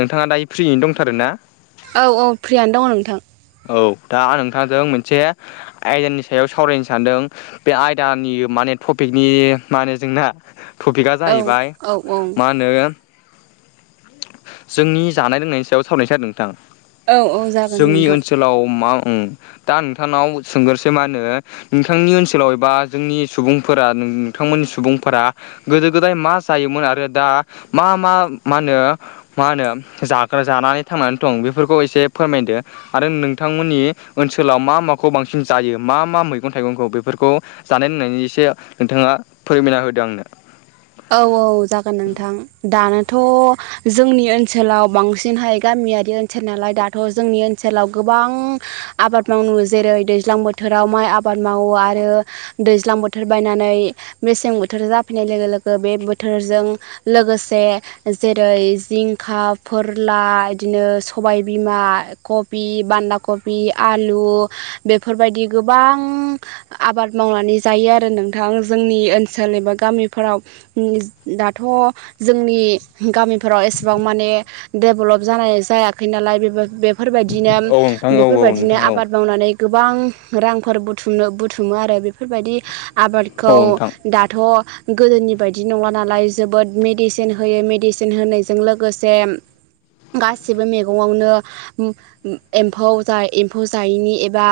नोंथाङा दायो फ्रियैनो दंथारो ना? औ औ फ्रियनो दङ नोंथां। औ दा आं नोंथांजों मोनसे आयदानि सायाव सावरायनो सानदों। बे आयदानि माने टपिकनि माने जोंना टपिकआ औ जाहैबाय औ औ मा होनो? जोंनि जानाय लोंनायनि सायाव सावरायस जादों नोंथां। औ औ जागोन जोंनि नोंथां। ओनसोलाव मा दा नोंथांनाव सोंगोरसै मा होनो नोंथांनि ओनसोलाव एबा जोंनि सुबुंफोरा नोंथांमोननि सुबुंफोरा गोदो गोदाय मा जायोमोन आरो दा मा मा मा होनो मा होनो जाग्रा जानानै थांनानै दं बेफोरखौ एसे फोरमायदो। आरो नोंथांमोननि ओनसोलाव मा माखौ बांसिन जायो मा मा मैगं थाइगंखौ बेफोरखौ जानाय लोंनायनि एसे नोंथाङा फोरमायना होदों आंनो औ औ जागोन नोंथां दानोथ' जोंनि ओनसोलाव बांसिनहाय गामियारि ओ नालाय दाथ' जोंनि ओनसोलाव गोबां आबाद मावनो जेरै दैज्लां बोथोराव बोथोराव माइ आबाद मावो आरो दैज्लां बोथोर बायनानै मेसें बोथोर जाफैनाय लोगो लोगो बे बोथोरजों लोगोसे जेरै जिंखा फोरला बिदिनो सबायबिमा कबि बान्दा कबि आलु बेफोरबायदि गोबां आबाद मावनानै जायो आरो नोंथां जोंनि ओनसोल एबा गामिफोराव दाथ' जोंनि गामिफोराव एसेबां माने देभेलप जानाय जायाखै नालाय बे बेफोरबायदिनो औ नोंथां बेफोरबायदिनो औ आबाद मावनानै गोबां रांफोर बुथुमनो बुथुमो आरो बेफोरबायदि औ आबादखौ नोंथां दाथ' गोदोनि बायदि नङा नालाय जोबोद मेडिसिन होयो मेडिसिन होनायजों लोगोसे। गासिबो मैगङावनो एम्फौ एम्फौ जायैनि एबा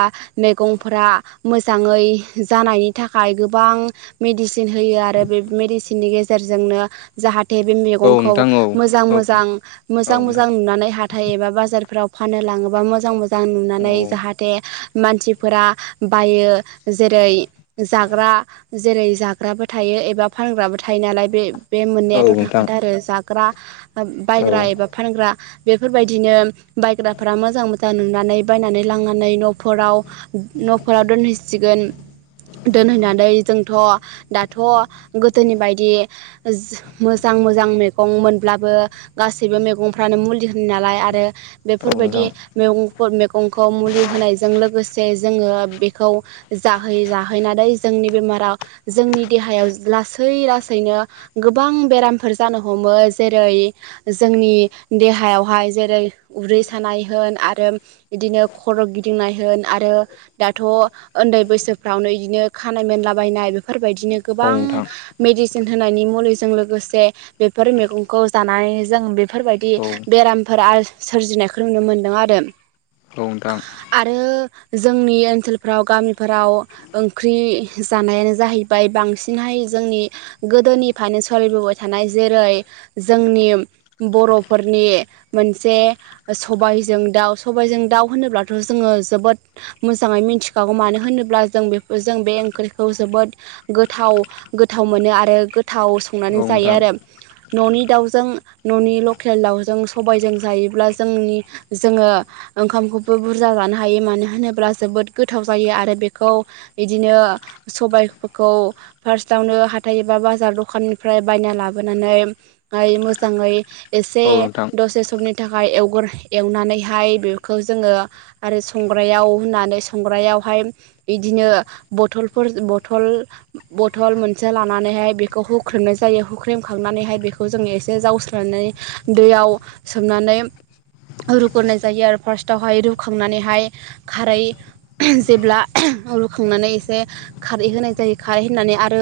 मैगंफोरा मोजाङै जानायनि थाखाय गोबां मेडिसिन होयो आरो बे मेडिसिननि गेजेरजोंनो जाहाथे बे औ नोंथां औ मैगंखौ नोंथां औ मोजां मोजां औ मोजां मोजां नोंथां नुनानै हाथाय एबा बाजारफोराव फानो लाङोबा मोजां मोजां औ नुनानै औ जाहाथे जाहाथे मानसिफोरा बायो जेरै जाग्रा जेरै जाग्राबो थायो एबा फानग्राबो थायो फ थायो नालाय बे बे मोननायाथ' औ नोंथां थाखादों आरो जाग्रा औ बायग्रा एबा फानग्रा बेफोरबायदिनो बायग्राफोरा मोजां मोजां नुनानै बायनानै लांनानै न'फोरराव न'फोराव दोनहैसिगोन दोनहैनानै जोंथ' दाथ' गोदोनि बायदि दि मोजां मोजां मे गं मोनब्लाबो गासैबो मैगंफ्रानो मुलि होनो नालाय आरो औ बेफोरबायदि नोंथां मैगंफोर मैगंखौ मुलि होनायजों लोगोसे जोङो बेखौ जाहै जाहैनानै जोंनि बेमाराव जोंनि देहायाव लासै लासै थैनो गोबां बेरामफोर जानो हमो जेरै जोंनि देहायावहाय जेरै उदै सानाय होन आरो बिदिनो खर' गिदिंनाय होन आरो दाथ' उन्दै बैसोफ्रावनो इदिनो खानाय मोनलाबायनाय बे फोरबायायदिनो औ गोबां मेदि न होनायनि मुलिजों लोगोसे बेफोर मैगंखौ जानानै जों बेफोरबायदि बेरामफोर सोरजिनायखौ नुनो मोनदों आरो रंदां [unintelligible] आरो जोंनि ओनसोलफ्राव गामिफोराव ओंख्रि जानायानो जाहैबाय बांसिनहाय जोंनि गोदोनिफ्रायनो सोलिबोबाय थानाय जेरै जोंनि बर'फोरनि मोनसे सबायजों दाउ सबायजों दाउ होनोब्लाथ' जोङो जोबोद मोजाङै मिथिखागौ मानो होनोब्ला जों बे जों बे ओंख्रिखौ जोबोद गोथाव गोथाव मोनो आरो गोथाव औ संनानै जायो नोंथां आरो। न'नि दाउजों न'नि लकेल दाउजों सबायजों जायोब्ला जोंनि जोङो ओंखामखौबो बुरजा जानो हायो मानो होनोब्ला जोबोद गोथाव जायो आरो बेखौ बिदिनो सबायफोरखौ फार्स्टावनो हा हथायबा बाजार दखाननिफ्राय बायना लाबोनानै मोजाङै एसे औ नोंथां दसे समनि थाखाय एवगोर एवनानैहाय बेखौ जोङो आरो संग्रायाव होननानै संग्रायावहाय इदिनो बथलफोरल बथल मोनसे एसे लानानैहाय बेखौ हुख्रेमनाय जायो हुख्रेमखांनानैहाय बेखौ जोङो एसे जावस्रनानै दैयाव सोमनानै रुग्रनाय जायो आरो फार्स्टावहाय रुखांनानैहाय खारै जेब्ला रुखांनानै एसे खारै होनाय जायो खारै होनानै आरो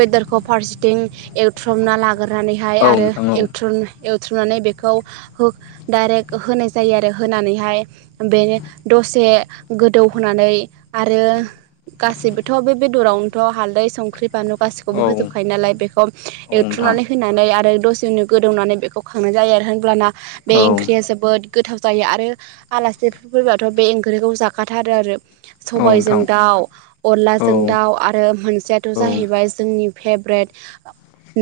बेदरखौ फारसेथिं एवथ्रमना लाग्रानैहाय औ आरो नोंथां एवथ्रम एवथ्रुमनानै बेखौ डाइरेक्ट होनाय जायो आरो होनानैहाय बेनो दसे गोदौ होनोनानै आरो गासिबोथ' बे बेदरावनोथ' हालदै संख्रि बानु गाससिबो बे औ खौबो होजोबखायो नालाय बेखौ नोंथां एवथ्रुमनानै होनानै आरो दसे उनो गोदौनानै बेखौ खांनाय जायो आरो होनब्लाना औ बे ओंख्रिया जोबोद गोथाव जायो आरो आलासिफोर फैबाथ' बे ओंख्रिखौ जाखाथारो आरो। औ नोंथां सबायजों दाउ औ नोंथां औ अनलाजों दाउ आरो मोनसेयाथ' औ जाहैबाय जोंनि फेभरेट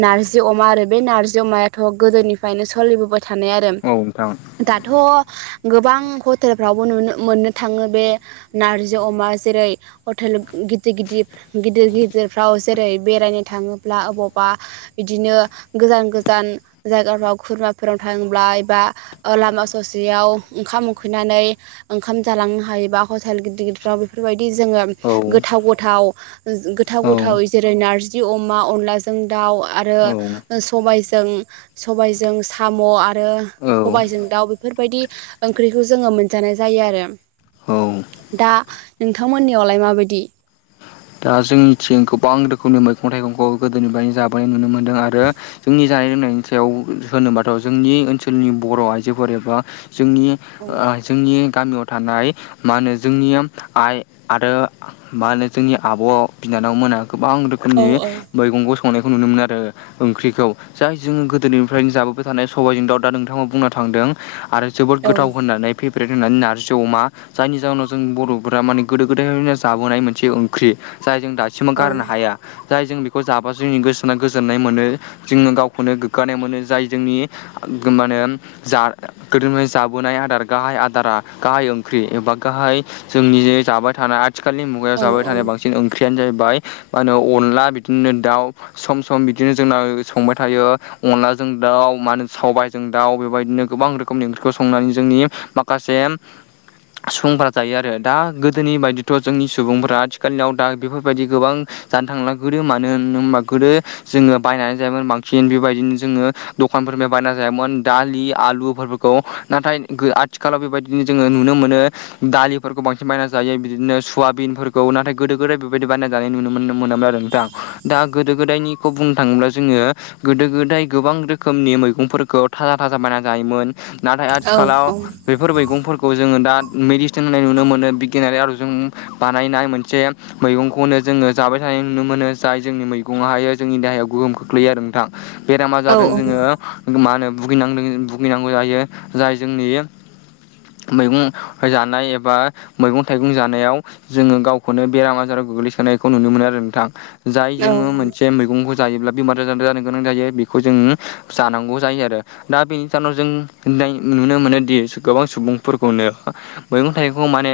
नार्जि अमा आरो बे नारजि अमायाथ' गोदोनिफ्रायनो सोलिबोबाय थानाय आरो। औ नोंथां दाथ' गोबां हटेलफ्रावबो नुनो मोननो थाङो बे नारजि अमा जेरै हटेल गिदिर गिदिर गिदिर गिदिरफ्राव जेरै बेरायनो थाङोब्ला अबावबा बिदिनो गोजान गोजान जायगाफ्राव खुरमाफोराव थाङोब्ला एबा लामा ससेयाव ओंखाम उखैनानै ओंखाम जालांनो हायोबा हटेल गिदिर गिदिरफ्राव बेफोरबायदि जोङो औ गोथाव गोथाव गोथाव गोथाव जे जेरै नारजि अमा अनलाजों दाउ आरो सबायजों सबायजों साम' आरो औ सबाइजों दाउ बेफोरबायदि ओंख्रिखौ जोङो मोनजानाय जायो आरो। औ दा नोंथांमोननियावलाय माबायदि? दा जोंनिथिं गोबां रोखोमनि मैगं थाइगंखौ गोदोनिफ्रायनो जाबोनाय नुनो मोन्दों आरो जोंनि जानाय लोंनायनि सायाव होनोबाथ' जोंनि ओनसोलनि बर' आइजोफोर एबा जोंनि औ ओ जोंनि गामियाव थानाय मा होनो जोंनि आइ आरो मा होनो? जोंनि आब' बिनानावमोनहा गोबां औ रोखोमनि मैगंखौ संनायखौ नुनो मोनो आरो। ओंख्रिखौ जाय जोङो गोदोनिफ्रायनो जाबोबाय थानाय सबायाइजों दाउ दा नोंथाङा बुंनो थांदों आरो जोबोद औ गोथाव होननानै फेभरेट होननानै नारजि अमा जायनि जाहोनाव जों बर'फोरा माने गोदो गोदायनिनो जाबोनाय मोनसे फुख्रि जाय जों दासिमाव औ गारनो हाया जाय जों बेखौ जाब्ला जो जोंनि गोसोना गोजोननाय मोनो जोङो गावखौनो गोग्गानाय मोनो जाय जोंनि माने जा गोदोनिफ्राय जाबोनाय आदार गाहाय आदारा गाहाय ओंख्रि एबा गाहाय जोंनि जे जाबाय थानाय आथिखालनि मुगायाव औ जाबाय थानाय बि ओंख्रियानो जाहैबाय मा होनो अनला बिदिनो दाउ सम सम बिदिनो जोंना संबाय थायो। अनलाजों दाउ मा होनो सबायजों दाउ बेबायदिनो गोबां रोखोमनि ओंख्रिखौ संनानै जोंनि माखासे सुबुंफोरा जायो आरो दा गोदोनि बायदिथ' जोंनि सुबुंफ्रा आथिखाललिनियाव दा बेफोरबायदि गोबां जानो थांला गोदो मानो होन हबा गोदो जोङो बायनानै जायोमोन बांसिन बेबायदिनो जोङो दखानफोरनि बायना जायामोन दालि आलुफोरखौ नाथाय आथिखालाव बेबायदि बिदिनो जोङो नुनो मोनो दालिफोरखौ बांसिन बायना जायो बिदिनो सवाबिनफोरखौ नाथाय गोदो गोदाय बेबायदि बानाय जानाय नुनो मोन मोनाम्ला आरो नोंथां दा गोदो गोदायनिखौ बुंनो थाङोब्ला जोङो गोदो गोदाय गोबां रोखोमनि मैगंफोरखौ थाजा थाजा बायना जायोमोन नाथाय औ आथिखालाव बे बेफोर मैगंफोरखौ जोङो दा मेडिसिन होननाय नुनो मोनो बिगियानारि आरजजों बानायनाय मोनसे मैगंखौनो जोङो जाबाय थानाय नुनो मोनो जाय जोंनि मैगङ हायो जोंनि देहायाव गोहोम खोख्लैयो आरो नोंथां। बेराम औ आजारजों औ नंगौ जोङो मा होनो भुगिनांदों भुगिनांगौ जायो जाय जोंनि मैगं जानाय एबा मैगं थाइगं जानायाव जोङो गावखौनो बेराम आजाराव गोग्लैसोनायखौ नुनो मोनो आरो नोंथां जाय जोङो मोनसे मैगंखौ जायोब्ला बेमार जानानै जानो गोनां जायो बेखौ जों जानांगौ जायो आरो दा बेनि जनाव जोंनाय नुनो मोनोदि गोबां सुबुंफोरखौनो मैगं थाइगं माने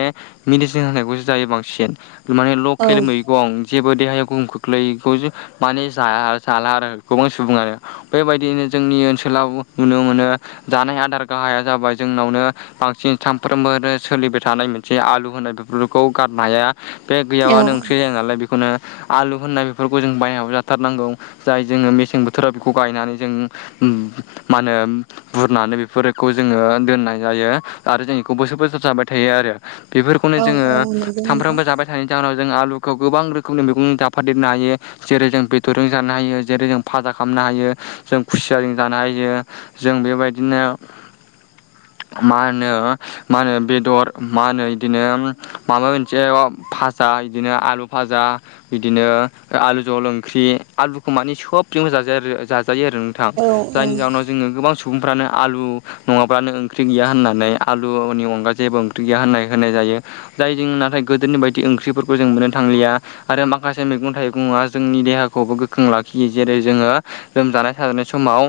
मेडिसिन होनायखौसो जायो बांसिन माने नोंथां लकेल मैगं गं जेबो देहाया गोहोम खोख्लैग माने जाया जाला आरो गोबां सुबुङानो। बेबायदिनो जोंनि ओनसोलाव नुनो मोनो जानाय आदार गाहाया जाबाय जोंनावनो बांसिन सानफ्रोमबोनो सोलिबाय थानाय मोनसे आलु होनाय बेफोरखौ गारनो हाया। बे गैयाबानो औ ओंख्रि औ जाया नालाय बेखौनो आलु होननाय बेफोरखौ जों बायनानैबाबो जाथारनांगौ। जाय जोङो मेसें बोथोराव बेखौ गायनानै जों मा होनो बुरनानै बेफोरखौ जोङो दोननाय जायो आरो जों बेखौ बोसोर बोसोर जाबाय थायो आरो। औ बेफोरखौनो जोङो सामफ्रोमबो औ नंगौ नोंथां जाबाय नि जाहोनाव जों आलुखौ गोबां रोखोमनि मैगं जाफादेरनो हायो। जेरै जों बेदरजों जानो हायो जेरै जों फाजा खालामनो हायो जों खुसियाजों जानो हायो। जों बेबायदिनो मा होनो मा होनो बेदर मा होनो बिदिनो माबा मोनसे भाजा बिदिनो आलु भाजा बिदिनो आलु जहल ओंख्रि आलुखौ मानि सबजोंनो जा जाजायो आरो नोंथां औ जायनि औ नंगौ औ जाहोनाव जोङो गोबां सुबुंफ्रानो आलु नङाब्लानो ओंख्रि गैया होननानै आलुनि अनगा जेबो ओंख्रि गैया होननानै होनाय जायो। जायजों नाथाय गोदोनि बायदि ओंख्रिफोरखौ जों मोननो थांलिया। आरो माखासे मैगं थाइगंया जोंनि देहाखौबो गोख्रों लाखियो जेरै जोङो लोमजानाय साजानाय समाव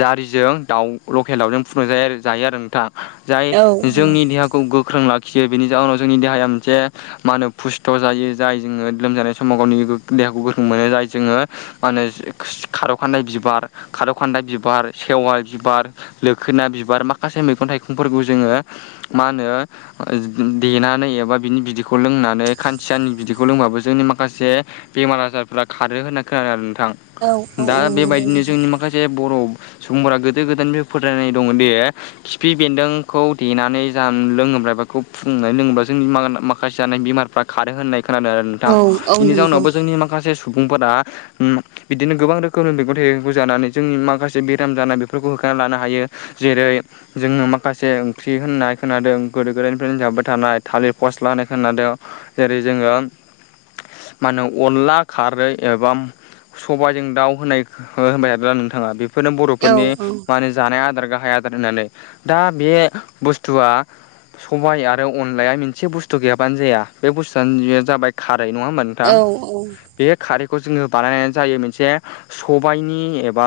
जारिजों दाउ लकेल दाउजों फुदुं जायो जायो आरो नोंथां। जाय जोंनि देहाखौ गोख्रों लाखियो बेनि जाउोनाव जोंनि देहाया मोनसे मा होनो फुस्थ' जायो जाय जोङो लोमजानाय समाव गावनि देहाखौ गोख्रों मोनो जाय जोङो मा होनो खार'खानदाय बिबार खार'खानदाय बिबार, सेवालि बिबार लोखोना बिबार माखासे मैगं -थाइगंफोरखौ जोङो मा होनो देनानै एबा बिनि बिदैखौ लोंनानै माने खानसियााननि बिदैखौ लोंबाबो जोंनि माखासे बेमार आजारफ्रा खारो होनना खोनादों आरो नोंथां। दा बेबायदिनो जोंनि माखासे जे बर' सुबुंफोरा गोदो गोदायनिफ्राय फोथायनाय दङ दि खिफि बेनदोखौ देनानै ज लोंङोब्रा बेखौ फुंनो लोंङा जोंनि माखासे जानाय बेमा खारो होननाय खोनादों आरो नोंथां। बेनि जाउनावबो जोंनि माखासे सुबुंफोरा ओम बिदिनो गोबां रोखोमनि मैगं थाइगं जानानै जोंनि माखासे बेराम जानाय बेफोरखौ होखाना लानो हायो। जेरै जोङो माखासे ओंख्रि होननाय खोनादों गोदो गोदायनिफ्रायनो जाबोबाय थानाय थालिर फस्ला होननाय खोनादों। जेरै जोङो मा होनो अनला खारै एबा सबायजों दाउ होनाय होनबाय थादों दा नोंथाङा बे बेफोरनो औ बर'फोरनि मा औ होनो जानाय आदार गाहाया होननानै दा बे बुसथुआ सबाय आरो अनलाया मोनसे बुसथु गैयाबानो जाया बे बुसथुआनो बे जाबाय खारै नङा होमबानो औ औ बे खारैखौ जोङो बानायनानै जायो मोनसे सबायनि एबा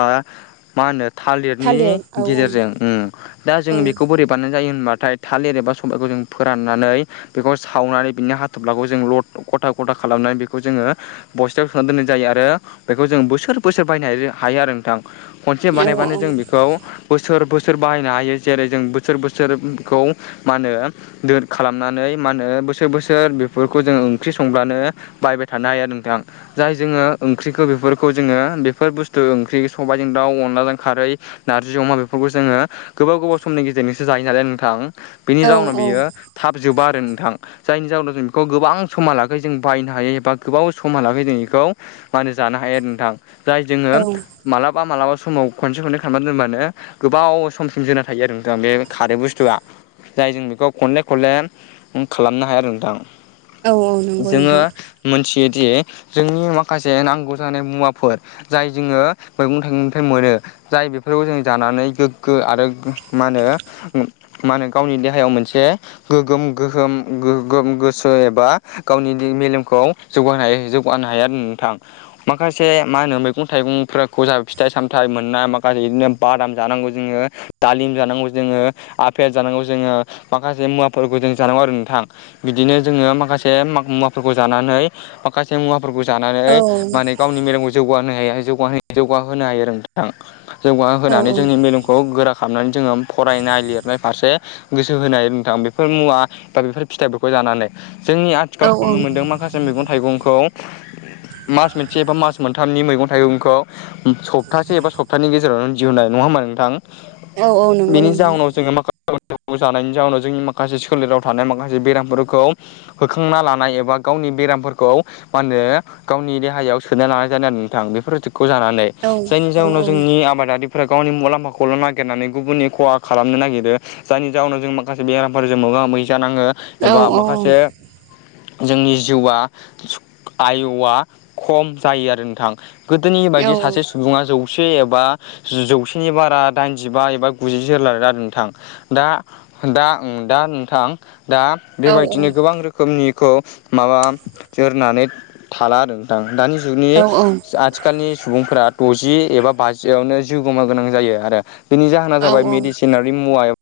मा होनो? थालिरनि थालिर औ गेजेरजों ओम दा जों औ बेखौ बोरै बानायनाय जायो होनबाथाय थालिर एबा सबायखौ जों फोराननानै बेखौ सावनानै बिनि हाथफ्लाखौ जों ल' ख'था ख'था खालामनानै बेखौ जोङो बसथायाव सोनानै दोननाय जायो आरो बेखौ जों बोसोर बोसोर बायनो हायो आरो नोंथां। खनसे औ औ बानायबानो जों औ बेखौ बोसोर बोसोर बाहायनो हायो जेरै जों बोसोर बोसोरखौ मा होनो? दोर खालामनानै मा होनो बोसोर बोसोर सोर बेफोरखौ जों ओंख्रि संब्लानो बाहायबाय थानो हायो आरो नोंथां। जाय जोङो ओंख्रिखौ बेफोरखौ जोङो बेफोर बुसथु ओंख्रि सबायजों दाउ अनलाजों खारै नारजि अमा बेफोरखौ जोङो गोबाव गोबाव समनि गेजेरजोंसो जायो नालाय नोंथां। बेनि जाउनाव बियो थाब जोबा आरो नोंथां। जायनि जाहोनाव जों बेखौ गोबां समहालागै जों बायनो हायो एबा गोबाव समहा लागै जों बेखौ मा होनो जानो हायो आरो नोंथां जाय जोङो मालाबा मालाबा समाव खनसे खननै खालामना दोनबानो गोबाव समसिम जोना थायो आरो नोंथाङा बे खारै बुसथुया ‌‌ जाय जों बेखौ खनले खनले खालामनो हाया आरो नोंथां औ औ नंगौ जोङो नोंथां मोनथियोदि जोंनि माखासे नांगौ जानाय मुवाफोर जाय जोङो मैगं थाइगंनिफ्राय मोनो जाय बेफोरखौ जों जानानै गो आरो मा होनो मा होनो गावनि देहायाव मोनसे गोगोम गोहोम गोसो एबा गावनि मेलेमखौ जौगा जौगानो हायो आरो नोंथां। माखासे मा होनो मैगं थाइगंफोरखौ जाह फिथाइ सामथाइ मोननाय माखासे बिदिनो बादाम जानांगौ जोङो। दालिम जानांगौ जोङो आफेल जानांगौ जोङो माखासे मुवाफोरखौ जों जानांगौ आरो थां बिदिनो जोङो माखासे मुवाफोरखौ जानानै माखासे मुवाफोरखौ औ जानानै माने गावनि मेलेमखौ ह जौगो हायो आरोों बिथां औ जौगाहोनानै जोंनि मेलेमखौ गोरा खालामनानै जोङो फरायनाय लिरनाय फारसे गोसो होनाय रोंथां बेफोर मुवा बा बेफोर फिथाइफोरखौ जानानै जोंनि औ आथिखालाव नुनो मोनदों माखासे मैगं थाइगंखौ मास मोनसे एबा मास मोनथामनि मैगं थाइगंखौ सप्तासे एबा सप्तानि गेजेरावनो जिउ होननाय नङा होमबा नोंथां? औ औ नंगौ बेनि नोंथां जााहनाव जोङो माखासे जानायनि जााहनाव जोंनि माखासे सोलेराव थानाय माखासे बेरामफोरखौ होखांना लानाय एबा गावनि बेरामफोरखौ मा होनो गावनि देहायाव सोना लानाय ज जादों नोंथां बेफोर थगखौ जानानै औ जायनि जाहनाव जोंनि आबादारि फोर गावनि मुलाम्फाखौल' नागिरनानै गुबुननि खहा खालामनो नागिरो जायनि जााहउोनाव जों माखासे बेरामफोरजों मोगा मोगि जानाङो औ एबा माखासे जोंनि जिउआ आयुआ खम जायो आरो नोंथां गोदोनि औ बायदि सासे सुबुङा जौसे एबा जौसेनि बारा दाइनजिबा एबा गुजिसे रला जादों नोंथां। दा दा दा नोंथां दा बेबायदिनो औ गोबां रोखोम रोखोमनिखौ माबा जोरनानै थाला आरो। दानि जुगनि औ आथिख आथिखालनि सुबुंफोरा द'जि एबा बाजियावनो जिउ गोम गोनां जायो आरो बेनि जाहोना जाबाय औ औ मेडिसिनारि मुवायाव